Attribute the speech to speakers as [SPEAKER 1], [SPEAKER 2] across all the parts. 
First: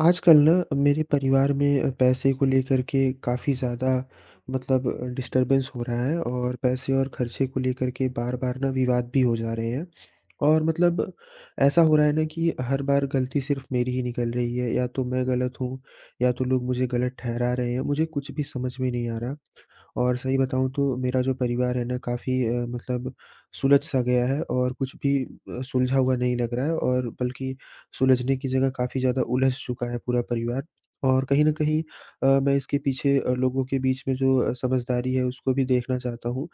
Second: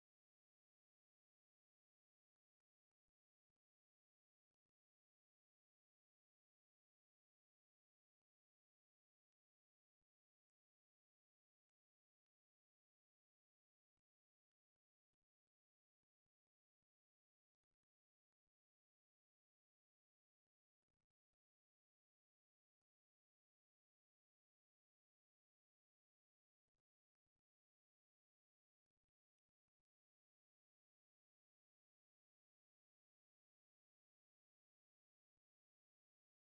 [SPEAKER 1] आजकल ना मेरे परिवार में पैसे को लेकर के काफ़ी ज़्यादा मतलब डिस्टरबेंस हो रहा है और पैसे और खर्चे को लेकर के बार-बार ना विवाद भी हो जा रहे हैं। और मतलब ऐसा हो रहा है ना कि हर बार गलती सिर्फ़ मेरी ही निकल रही है या तो मैं गलत हूँ या तो लोग मुझे गलत ठहरा रहे हैं। मुझे कुछ भी समझ में नहीं आ रहा। और सही बताऊँ तो मेरा जो परिवार है ना काफ़ी मतलब सुलझ-सा गया है और कुछ भी सुलझा हुआ नहीं लग रहा है, और बल्कि सुलझने की जगह काफ़ी ज़्यादा उलझ चुका है पूरा परिवार। और कहीं न कहीं मैं इसके पीछे लोगों के बीच में जो समझदारी है उसको भी देखना चाहता हूँ।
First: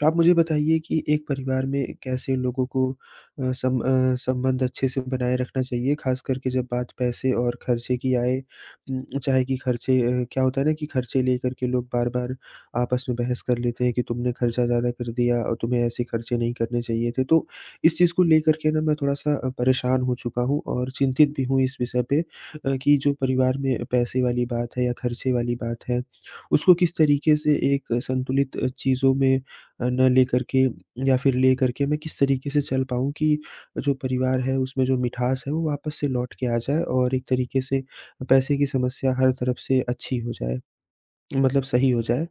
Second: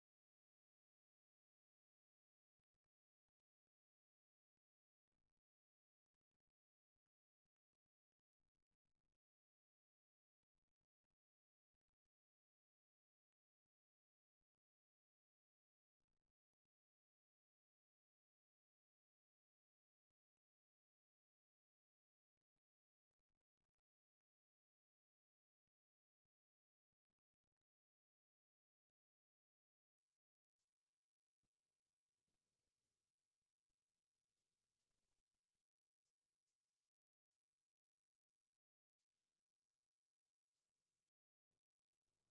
[SPEAKER 1] तो आप मुझे बताइए कि एक परिवार में कैसे लोगों को संबंध अच्छे से बनाए रखना चाहिए, खास करके जब बात पैसे और खर्चे की आए। चाहे कि खर्चे क्या होता है ना कि खर्चे लेकर के लोग बार-बार आपस में बहस कर लेते हैं कि तुमने खर्चा ज़्यादा कर दिया और तुम्हें ऐसे खर्चे नहीं करने चाहिए थे। तो इस चीज़ को लेकर के ना मैं थोड़ा-सा परेशान हो चुका हूँ और चिंतित भी हूँ इस विषय पे, कि जो परिवार में पैसे वाली बात है या खर्चे वाली बात है, उसको किस तरीके से एक संतुलित चीज़ों में न लेकर के या फिर लेकर के मैं किस तरीके से चल पाऊँ कि जो परिवार है उसमें जो मिठास है वो वापस से लौट के आ जाए, और एक तरीके से पैसे की समस्या हर तरफ से अच्छी हो जाए, मतलब सही हो जाए।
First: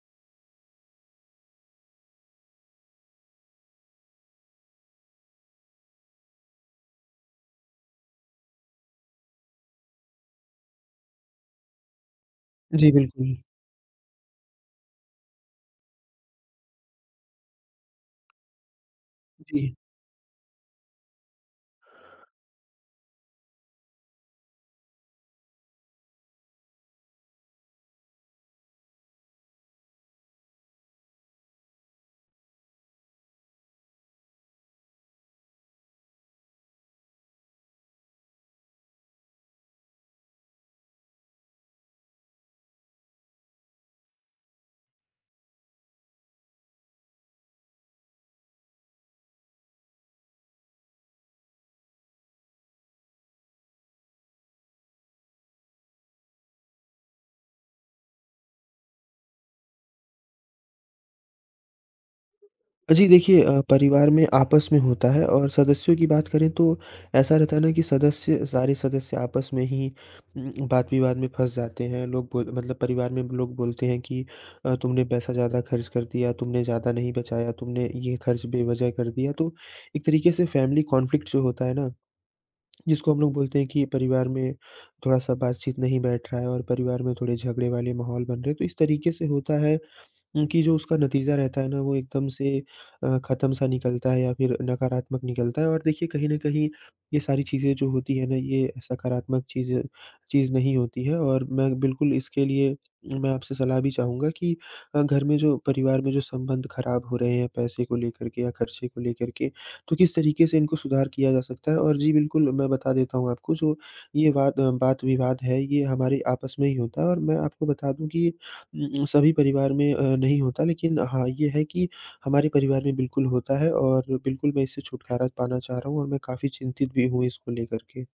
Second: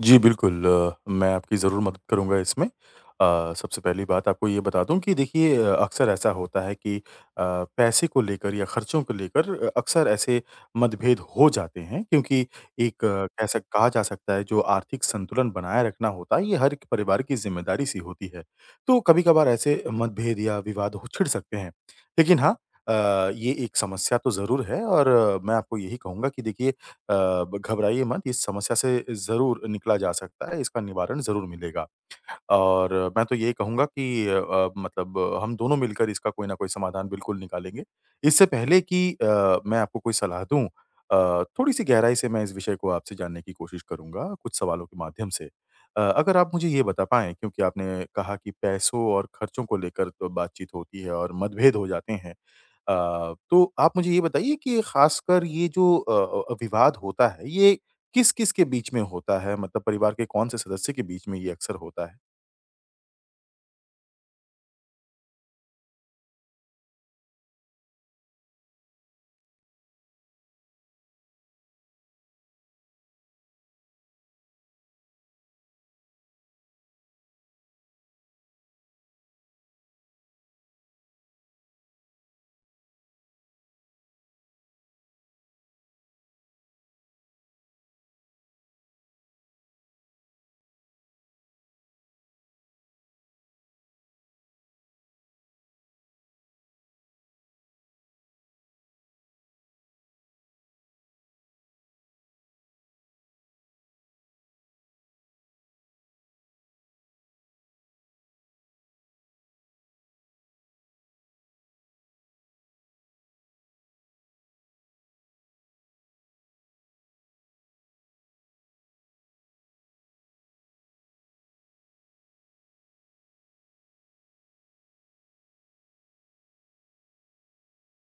[SPEAKER 2] जी, बिल्कुल मैं आपकी ज़रूर मदद करूँगा इसमें। सबसे पहली बात आपको ये बता दूँ कि देखिए अक्सर ऐसा होता है कि पैसे को लेकर या खर्चों को लेकर अक्सर ऐसे मतभेद हो जाते हैं क्योंकि
[SPEAKER 1] जी,
[SPEAKER 2] एक
[SPEAKER 1] बिल्कुल।
[SPEAKER 2] कह सक कहा जा सकता है जो आर्थिक संतुलन बनाए रखना होता है, ये हर एक परिवार की ज़िम्मेदारी सी होती है। तो कभी-कभार
[SPEAKER 1] जी।
[SPEAKER 2] ऐसे मतभेद या विवाद हो छिड़ सकते हैं। लेकिन हाँ, अ, ये एक समस्या तो ज़रूर है और मैं आपको यही कहूँगा कि देखिए, अ, ब घबराइए मत, इस समस्या से ज़रूर निकला जा सकता है, इसका निवारण ज़रूर मिलेगा। और मैं तो यही कहूँगा कि मतलब हम दोनों मिलकर इसका कोई न कोई समाधान बिल्कुल निकालेंगे। इससे पहले कि मैं आपको कोई सलाह दूँ, थोड़ी-सी गहराई से मैं इस विषय को आपसे जानने की कोशिश करूँगा, कुछ सवालों के माध्यम से। अगर आप मुझे ये बता पाएँ, क्योंकि आपने कहा कि पैसों और खर्चों को लेकर तो बातचीत होती है और मतभेद हो जाते हैं। तो आप मुझे ये बताइए कि ख़ासकर ये जो विवाद होता है, ये किस-किस के बीच में होता है? मतलब परिवार के कौन से सदस्य के बीच में ये अक्सर होता है?
[SPEAKER 1] जी देखिए, परिवार में आपस में होता है, और सदस्यों की बात करें तो ऐसा रहता है ना कि सदस्य सारे सदस्य आपस में ही वाद-विवाद में फँस जाते हैं। लोग बोल मतलब परिवार में लोग बोलते हैं कि तुमने पैसा ज़्यादा खर्च कर दिया, तुमने ज़्यादा नहीं बचाया, तुमने ये खर्च बेवज़ह कर दिया। तो एक तरीके से फैमिली कॉन्फ्लिक्ट जो होता है ना, जिसको हम लोग बोलते हैं कि परिवार में थोड़ा-सा बातचीत नहीं बैठ रहा है और परिवार में थोड़े झगड़े वाले माहौल बन रहे हैं। तो इस तरीके से होता है कि जो उसका नतीजा रहता है ना वो एकदम से ख़त्म सा निकलता है या फिर नकारात्मक निकलता है। और देखिए, कहीं न कहीं ये सारी चीज़ें जो होती है ना, ये सकारात्मक चीज़ नहीं होती है, और मैं बिल्कुल इसके लिए मैं आपसे सलाह भी चाहूँगा कि घर में जो परिवार में जो संबंध ख़राब हो रहे हैं पैसे को लेकर के या खर्चे को लेकर के, तो किस तरीके से इनको सुधार किया जा सकता है? और जी बिल्कुल, मैं बता देता हूँ आपको जो ये वाद-विवाद है, ये हमारे आपस में ही होता है। और मैं आपको बता दूँ कि सभी परिवार में नहीं होता, लेकिन हाँ, ये है कि हमारे परिवार में बिल्कुल होता है, और बिल्कुल मैं इससे छुटकारा पाना चाह रहा हूँ और मैं काफ़ी चिंतित भी हूँ इसको लेकर के।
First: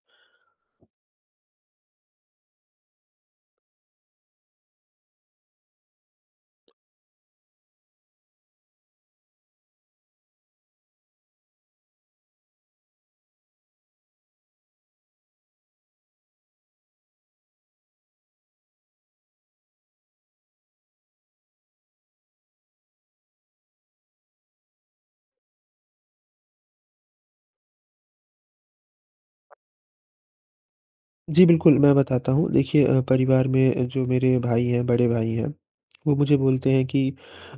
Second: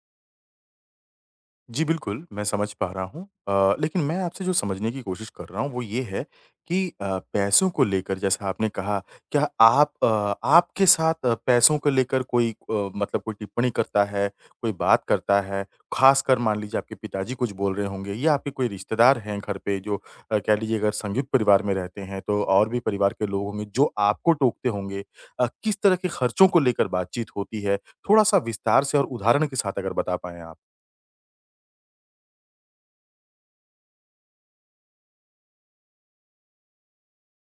[SPEAKER 2] जी, बिल्कुल, मैं समझ पा रहा हूँ। लेकिन मैं आपसे जो समझने की कोशिश कर रहा हूँ, वो ये है कि पैसों को लेकर जैसा आपने कहा, क्या आप आपके साथ पैसों को लेकर कोई मतलब कोई टिप्पणी करता है, कोई बात करता है? ख़ासकर मान लीजिए आपके पिताजी कुछ बोल रहे होंगे या आपके कोई रिश्तेदार हैं घर पे जो, कह लीजिए अगर संयुक्त परिवार में रहते हैं, तो और भी परिवार के लोग होंगे जो आपको टोकते होंगे। किस तरह के खर्चों को लेकर बातचीत होती है? थोड़ा-सा विस्तार से और उदाहरण के साथ अगर बता पाएँ आप।
[SPEAKER 1] जी, बिल्कुल, मैं बताता हूँ। देखिए, परिवार में जो मेरे भाई हैं, बड़े भाई हैं, वो मुझे बोलते हैं कि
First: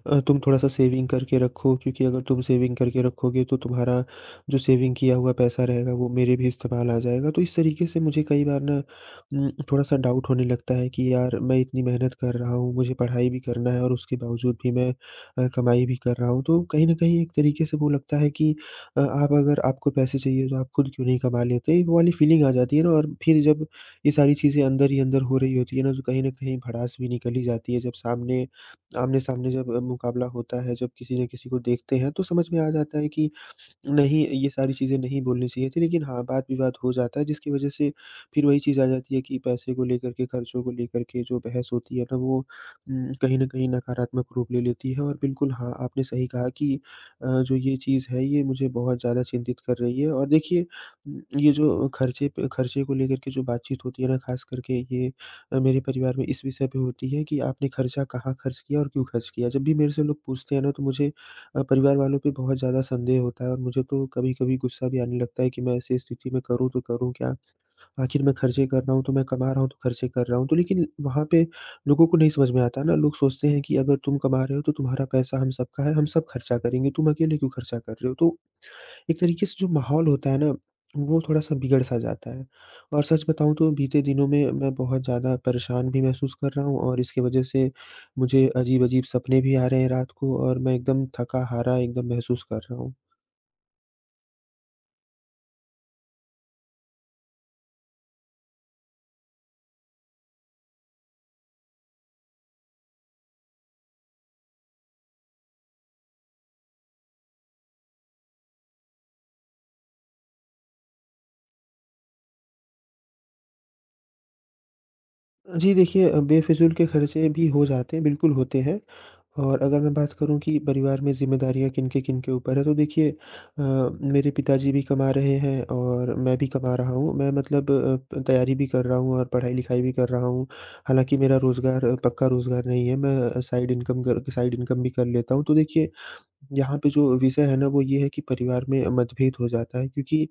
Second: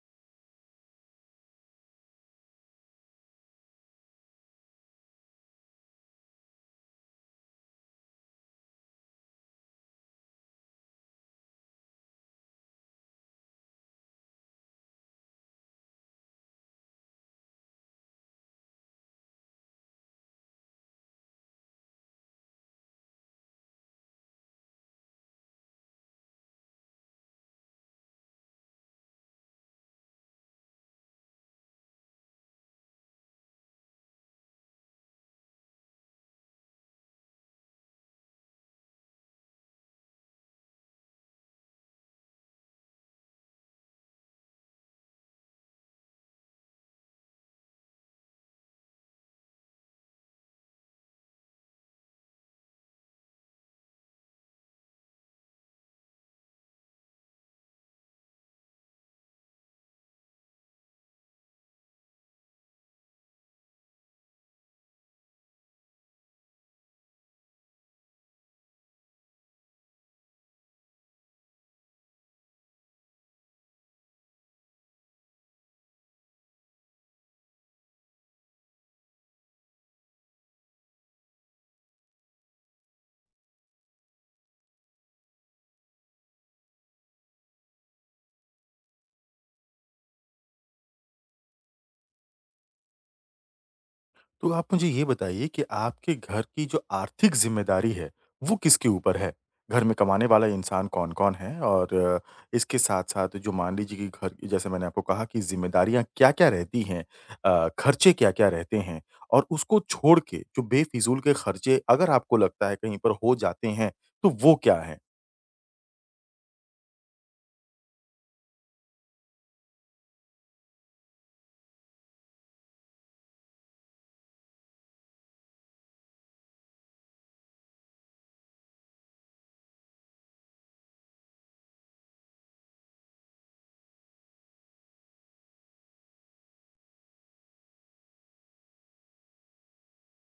[SPEAKER 1] तुम थोड़ा-सा सेविंग करके रखो, क्योंकि अगर तुम सेविंग करके रखोगे तो तुम्हारा जो सेविंग किया हुआ पैसा रहेगा वो मेरे भी इस्तेमाल आ जाएगा। तो इस तरीके से मुझे कई बार ना थोड़ा-सा डाउट होने लगता है कि यार, मैं इतनी मेहनत कर रहा हूँ, मुझे पढ़ाई भी करना है और उसके बावजूद भी मैं कमाई भी कर रहा हूँ। तो कहीं न कहीं एक तरीके से वो लगता है कि आप अगर आपको पैसे चाहिए तो आप खुद क्यों नहीं कमा लेते? तो ये वो वाली फीलिंग आ जाती है ना, और फिर जब ये सारी चीज़ें अंदर ही अंदर हो रही होती है ना, तो कहीं न कहीं भड़ास भी निकल ही जाती है। जब सामने आमने-सामने जब मुकाबला होता है, जब किसी न किसी को देखते हैं, तो समझ में आ जाता है कि नहीं, ये सारी चीज़ें नहीं बोलनी चाहिए थी, लेकिन हाँ, वाद-विवाद हो जाता है, जिसकी वजह से फिर वही चीज़ आ जाती है कि पैसे को लेकर के, खर्चों को लेकर के जो बहस होती है ना, वो कहीं न कहीं नकारात्मक रूप ले लेती है। और बिल्कुल हाँ, आपने सही कहा कि जो ये चीज़ है ये मुझे बहुत ज़्यादा चिंतित कर रही है। और देखिए, ये जो खर्चे पे खर्चे को लेकर के जो बातचीत होती है ना, ख़ास करके ये मेरे परिवार में इस विषय पे होती है कि आपने खर्चा कहाँ खर्च किया और क्यों खर्च किया? जब भी मेरे से लोग पूछते हैं ना, तो मुझे परिवार वालों पे बहुत ज़्यादा संदेह होता है, और मुझे तो कभी-कभी गुस्सा भी आने लगता है कि मैं ऐसी स्थिति में करूँ तो करूँ क्या? आखिर मैं खर्चे कर रहा हूँ, तो मैं कमा रहा हूँ, तो खर्चे कर रहा हूँ। तो लेकिन वहाँ पे लोगों को नहीं समझ में आता ना, लोग सोचते हैं कि अगर तुम कमा रहे हो, तो तुम्हारा पैसा हम सबका है, हम सब खर्चा करेंगे, तुम अकेले क्यों खर्चा कर रहे हो? तो एक तरीके से जो माहौल होता है ना, वो थोड़ा-सा बिगड़ सा जाता है। और सच बताऊँ तो बीते दिनों में मैं बहुत ज़्यादा परेशान भी महसूस कर रहा हूँ, और इसकी वजह से मुझे अजीब-अजीब सपने भी आ रहे हैं रात को, और मैं एकदम थका-हारा एकदम महसूस कर रहा हूँ।
[SPEAKER 2] तो आप मुझे ये बताइए कि आपके घर की जो आर्थिक ज़िम्मेदारी है, वो किसके ऊपर है? घर में कमाने वाला इंसान कौन-कौन है? और इसके साथ-साथ जो मान लीजिए कि घर की जैसे मैंने आपको कहा कि ज़िम्मेदारियाँ क्या-क्या रहती हैं? खर्चे क्या-क्या रहते हैं? और उसको छोड़ के जो बेफ़िज़ूल के खर्चे अगर आपको लगता है कहीं पर हो जाते हैं, तो वो क्या हैं?
[SPEAKER 1] जी देखिए, बेफ़िज़ूल के खर्चे भी हो जाते हैं, बिल्कुल होते हैं। और अगर मैं बात करूँ कि परिवार में ज़िम्मेदारियाँ किनके-किन के ऊपर है, तो देखिए, मेरे पिताजी भी कमा रहे हैं और मैं भी कमा रहा हूँ। मैं मतलब तैयारी भी कर रहा हूँ और पढ़ाई-लिखाई भी कर रहा हूँ। हालाँकि मेरा रोज़गार पक्का रोज़गार नहीं है, मैं साइड इनकम भी कर लेता हूँ। तो देखिए, यहाँ पे जो विषय है ना वो ये है कि परिवार में मतभेद हो जाता है क्योंकि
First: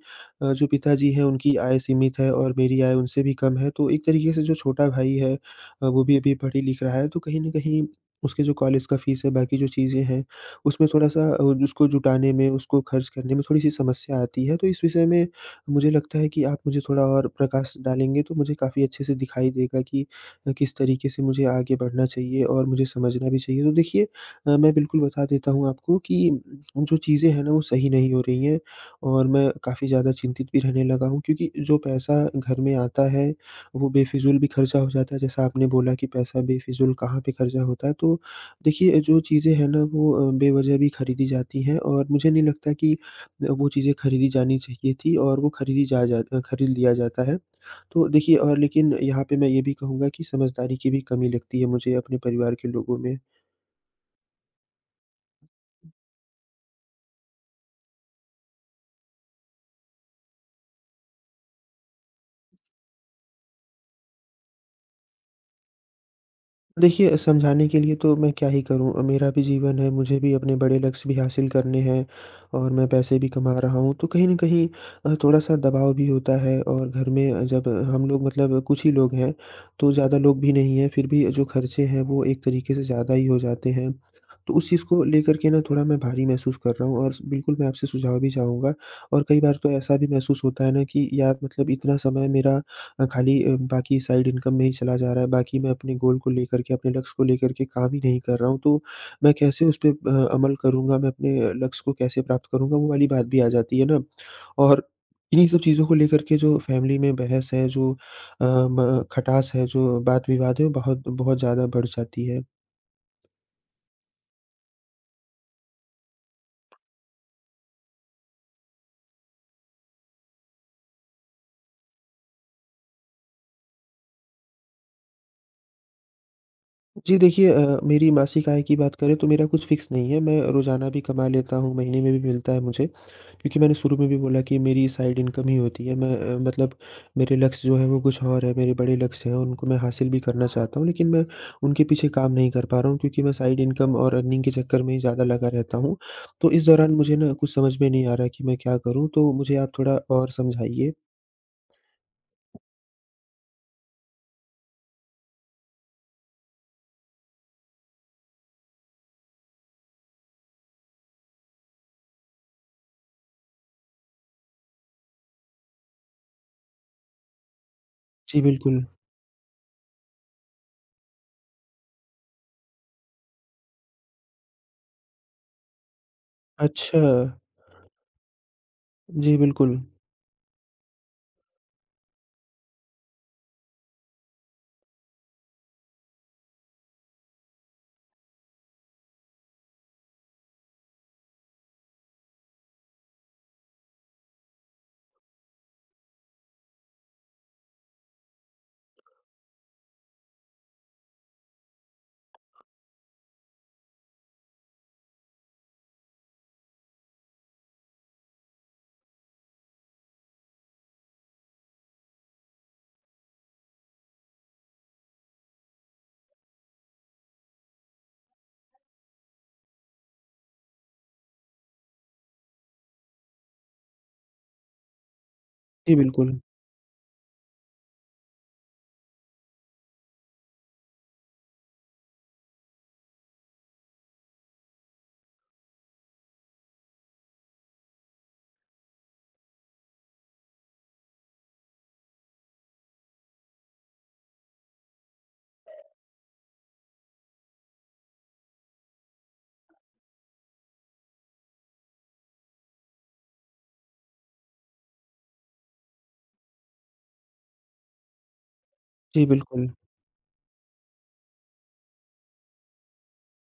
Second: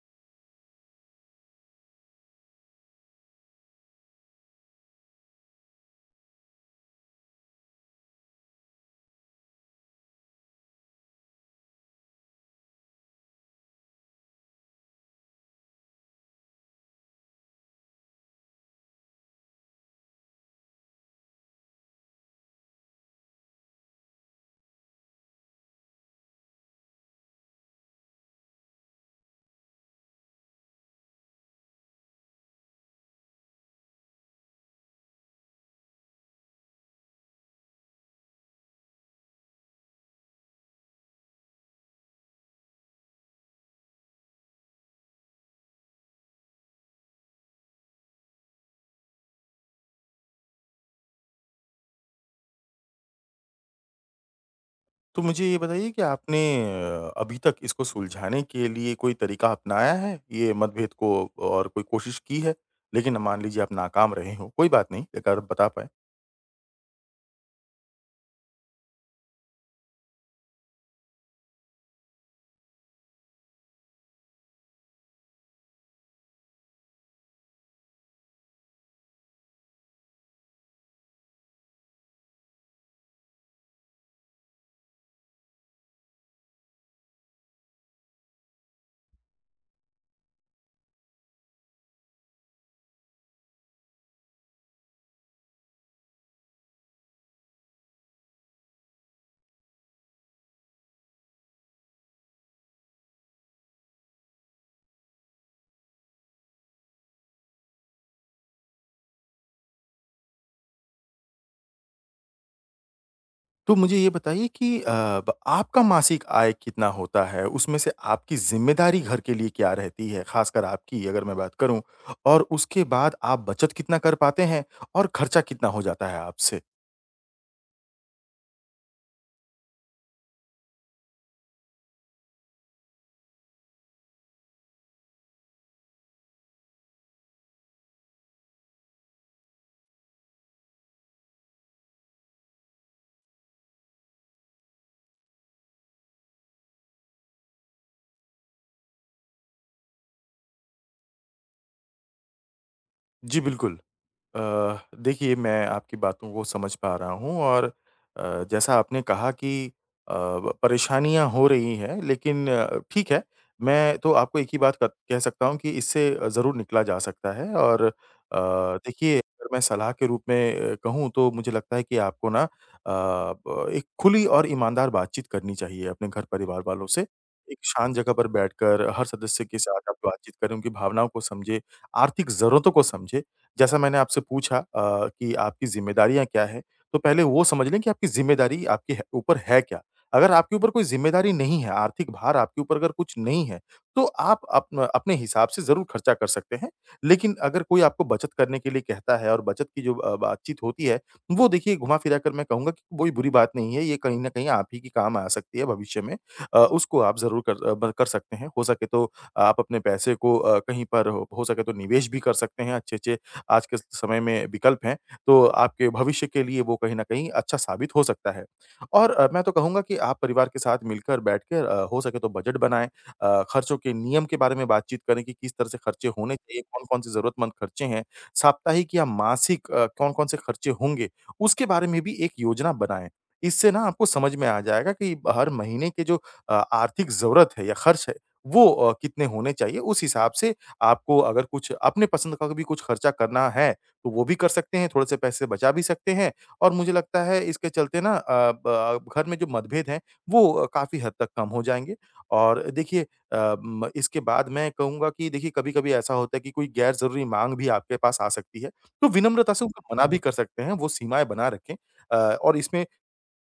[SPEAKER 1] जो पिताजी हैं उनकी आय सीमित है और मेरी आय उनसे भी कम है। तो एक तरीके से जो छोटा भाई है वो भी अभी पढ़-लिख रहा है, तो कहीं न कहीं उसके जो कॉलेज का फ़ीस है, बाकी जो चीज़ें हैं, उसमें थोड़ा-सा उसको जुटाने में, उसको खर्च करने में थोड़ी-सी समस्या आती है। तो इस विषय में मुझे लगता है कि आप मुझे थोड़ा और प्रकाश डालेंगे तो मुझे काफ़ी अच्छे से दिखाई देगा कि किस तरीके से मुझे आगे बढ़ना चाहिए और मुझे समझना भी चाहिए। तो देखिए, मैं बिल्कुल बता देता हूँ आपको कि जो चीज़ें हैं ना वो सही नहीं हो रही हैं, और मैं काफ़ी ज़्यादा चिंतित भी रहने लगा हूँ, क्योंकि जो पैसा घर में आता है वो बेफिज़ूल भी खर्चा हो जाता है। जैसा आपने बोला कि पैसा बेफिज़ूल कहाँ पे खर्चा होता है, तो देखिए, जो चीज़ें हैं ना वो बेवजह भी खरीदी जाती हैं, और मुझे नहीं लगता कि वो चीज़ें खरीदी जानी चाहिए थी, और वो खरीदी जा जा खरीद लिया जाता है। तो देखिए, और लेकिन यहाँ पे मैं ये भी कहूँगा कि समझदारी की भी कमी लगती है मुझे अपने परिवार के लोगों में।
[SPEAKER 2] तो मुझे ये बताइए कि आपने अभी तक इसको सुलझाने के लिए कोई तरीका अपनाया है? ये मतभेद को और कोई कोशिश की है? लेकिन मान लीजिए आप नाकाम रहे हो, कोई बात नहीं अगर आप बता पाएँ।
[SPEAKER 1] देखिए, समझाने के लिए तो मैं क्या ही करूँ, मेरा भी जीवन है, मुझे भी अपने बड़े लक्ष्य भी हासिल करने हैं, और मैं पैसे भी कमा रहा हूँ। तो कहीं न कहीं थोड़ा-सा दबाव भी होता है, और घर में जब हम लोग, मतलब कुछ ही लोग हैं, तो ज़्यादा लोग भी नहीं हैं, फिर भी जो खर्चे हैं वो एक तरीके से ज़्यादा ही हो जाते हैं। तो उस चीज़ को लेकर के ना थोड़ा मैं भारी महसूस कर रहा हूँ, और बिल्कुल मैं आपसे सुझाव भी चाहूँगा। और कई बार तो ऐसा भी महसूस होता है ना कि यार, मतलब इतना समय मेरा खाली बाकी साइड इनकम में ही चला जा रहा है, बाकी मैं अपने गोल को लेकर के, अपने लक्ष्य को लेकर के काम ही नहीं कर रहा हूँ, तो मैं कैसे उस पे अमल करूँगा, मैं अपने लक्ष्य को कैसे प्राप्त करूँगा, वो वाली बात भी आ जाती है ना। और इन्हीं सब चीज़ों को लेकर के जो फ़ैमिली में बहस है, जो अ, म खटास है, जो वाद-विवाद है, वो बहुत बहुत ज़्यादा बढ़ जाती है।
[SPEAKER 2] तो मुझे ये बताइए कि अ, ब आपका मासिक आय कितना होता है? उसमें से आपकी ज़िम्मेदारी घर के लिए क्या रहती है, ख़ासकर आपकी अगर मैं बात करूँ? और उसके बाद आप बचत कितना कर पाते हैं और खर्चा कितना हो जाता है आपसे?
[SPEAKER 1] जी देखिए, मेरी मासिक आय की बात करें तो मेरा कुछ फ़िक्स नहीं है, मैं रोज़ाना भी कमा लेता हूँ, महीने में भी मिलता है मुझे। क्योंकि मैंने शुरू में भी बोला कि मेरी साइड इनकम ही होती है। मैं मतलब मेरे लक्ष्य जो है वो कुछ और है, मेरे बड़े लक्ष्य हैं, उनको मैं हासिल भी करना चाहता हूँ, लेकिन मैं उनके पीछे काम नहीं कर पा रहा हूँ, क्योंकि मैं साइड इनकम और अर्निंग के चक्कर में ही ज़्यादा लगा रहता हूँ। तो इस दौरान मुझे ना कुछ समझ में नहीं आ रहा कि मैं क्या करूँ? तो मुझे आप थोड़ा और समझाइए।
[SPEAKER 2] जी, बिल्कुल। अ, देखिए मैं आपकी बातों को समझ पा रहा हूँ और जैसा आपने कहा कि अ, परेशानियाँ हो रही हैं लेकिन ठीक है, मैं तो आपको एक ही बात क कह सकता हूँ कि इससे ज़रूर निकला जा सकता है। और
[SPEAKER 1] जी, बिल्कुल।
[SPEAKER 2] देखिए अगर मैं सलाह के रूप में कहूँ तो मुझे लगता है कि आपको ना, अ, ब एक खुली और ईमानदार बातचीत करनी चाहिए अपने घर परिवार वालों
[SPEAKER 1] अच्छा।
[SPEAKER 2] से। एक शांत जगह पर बैठकर हर
[SPEAKER 1] जी,
[SPEAKER 2] सदस्य के
[SPEAKER 1] बिल्कुल।
[SPEAKER 2] साथ आप बातचीत करें, उनकी भावनाओं को समझें, आर्थिक ज़रूरतों को समझें। जैसा मैंने आपसे पूछा कि आपकी ज़िम्मेदारियाँ क्या हैं, तो पहले वो समझ लें कि आपकी ज़िम्मेदारी आपके है ऊपर है क्या? अगर आपके ऊपर कोई ज़िम्मेदारी नहीं है, आर्थिक भार आपके ऊपर अगर कुछ नहीं है, तो आप अपने हिसाब से ज़रूर खर्चा कर सकते हैं। लेकिन अगर कोई आपको बचत करने के लिए कहता है और बचत की जो बातचीत होती है, वो देखिए घुमा-फिरा कर मैं कहूँगा कि कोई बुरी बात नहीं है, ये कहीं न कहीं आप ही के काम आ सकती है भविष्य में। उसको आप ज़रूर कर अ, ब कर सकते हैं। हो सके तो आप अपने पैसे को कहीं पर हो सके तो निवेश भी कर सकते हैं, अच्छे-अच्छे आज के समय में विकल्प हैं, तो आपके भविष्य के लिए वो कहीं न कहीं अच्छा साबित हो सकता है। और मैं तो कहूँगा कि आप परिवार के साथ मिलकर बैठकर हो सके तो बजट बनाएँ, खर्चों के नियम के बारे में बातचीत करें कि किस तरह से
[SPEAKER 1] जी,
[SPEAKER 2] खर्चे
[SPEAKER 1] बिल्कुल।
[SPEAKER 2] होने चाहिए, कौन-कौन से ज़रूरतमंद खर्चे हैं, साप्ताहिक या मासिक कौन-कौन से खर्चे होंगे, उसके बारे में भी एक योजना बनाएँ। इससे ना आपको समझ में आ जाएगा कि हर महीने के जो आर्थिक ज़रूरत है या खर्च है, वो कितने होने चाहिए, उस हिसाब से आपको अगर कुछ अपने पसंद का भी कुछ खर्चा करना है, तो वो भी कर सकते हैं, थोड़े-से पैसे बचा भी सकते हैं और मुझे लगता है इसके चलते ना, अ, ब घर में जो मतभेद हैं, वो काफ़ी हद तक कम हो जाएँगे। और देखिए, अ, म इसके बाद मैं कहूँगा कि देखिए कभी-कभी ऐसा होता है कि कोई गैर-ज़रूरी माँग भी आपके पास आ सकती है, तो
[SPEAKER 1] जी,
[SPEAKER 2] विनम्रता से
[SPEAKER 1] बिल्कुल।
[SPEAKER 2] उनको मना भी कर सकते हैं, वो सीमाएँ बना रखें। और इसमें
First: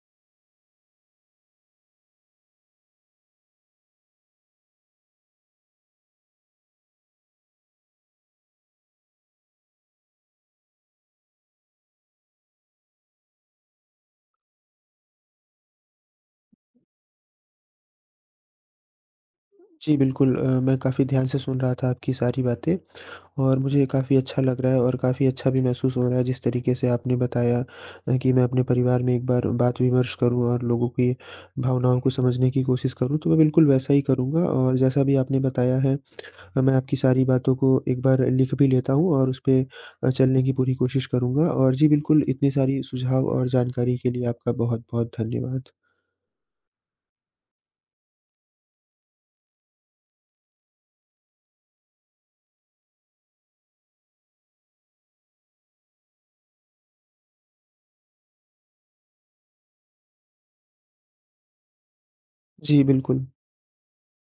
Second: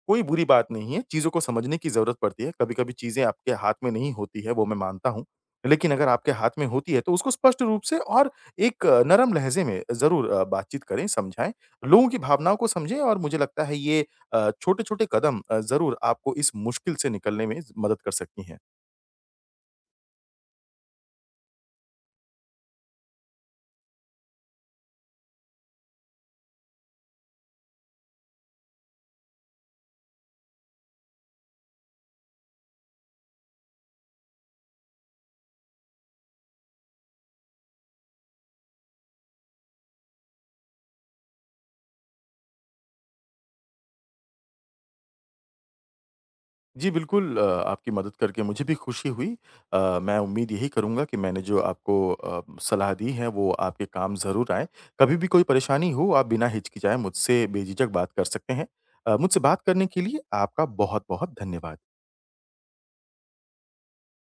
[SPEAKER 2] कोई बुरी बात नहीं है, चीज़ों को समझने की ज़रूरत पड़ती है, कभी-कभी चीज़ें आपके हाथ में नहीं होती है, वो मैं मानता हूँ। लेकिन अगर आपके हाथ में होती है, तो उसको स्पष्ट रूप से और एक नरम लहज़े में ज़रूर बातचीत करें, समझाएँ, लोगों की भावनाओं को समझें और मुझे लगता है ये छोटे-छोटे कदम ज़रूर आपको इस मुश्किल से निकलने में ज़ मदद कर सकती हैं।
[SPEAKER 1] जी, बिल्कुल। मैं काफ़ी ध्यान से सुन रहा था आपकी सारी बातें। और मुझे काफ़ी अच्छा लग रहा है और काफ़ी अच्छा भी महसूस हो रहा है जिस तरीके से आपने बताया कि मैं अपने परिवार में एक बार बात विमर्श करूँ और लोगों की भावनाओं को समझने की कोशिश करूँ, तो मैं बिल्कुल वैसा ही करूँगा। और जैसा भी आपने बताया है, मैं आपकी सारी बातों को एक बार लिख भी लेता हूँ और उस पे चलने की पूरी कोशिश करूँगा। और जी बिल्कुल, इतनी सारी सुझाव और जानकारी के लिए आपका बहुत-बहुत धन्यवाद।
[SPEAKER 2] जी, बिल्कुल। आपकी मदद करके मुझे भी खुशी हुई। मैं उम्मीद यही करूँगा कि मैंने जो आपको सलाह दी है वो आपके काम ज़रूर आए। कभी भी कोई परेशानी हो आप बिना हिचकिचाए मुझसे बेझिझक बात कर सकते हैं। मुझसे बात करने के लिए आपका बहुत-बहुत धन्यवाद।
[SPEAKER 1] जी, बिल्कुल।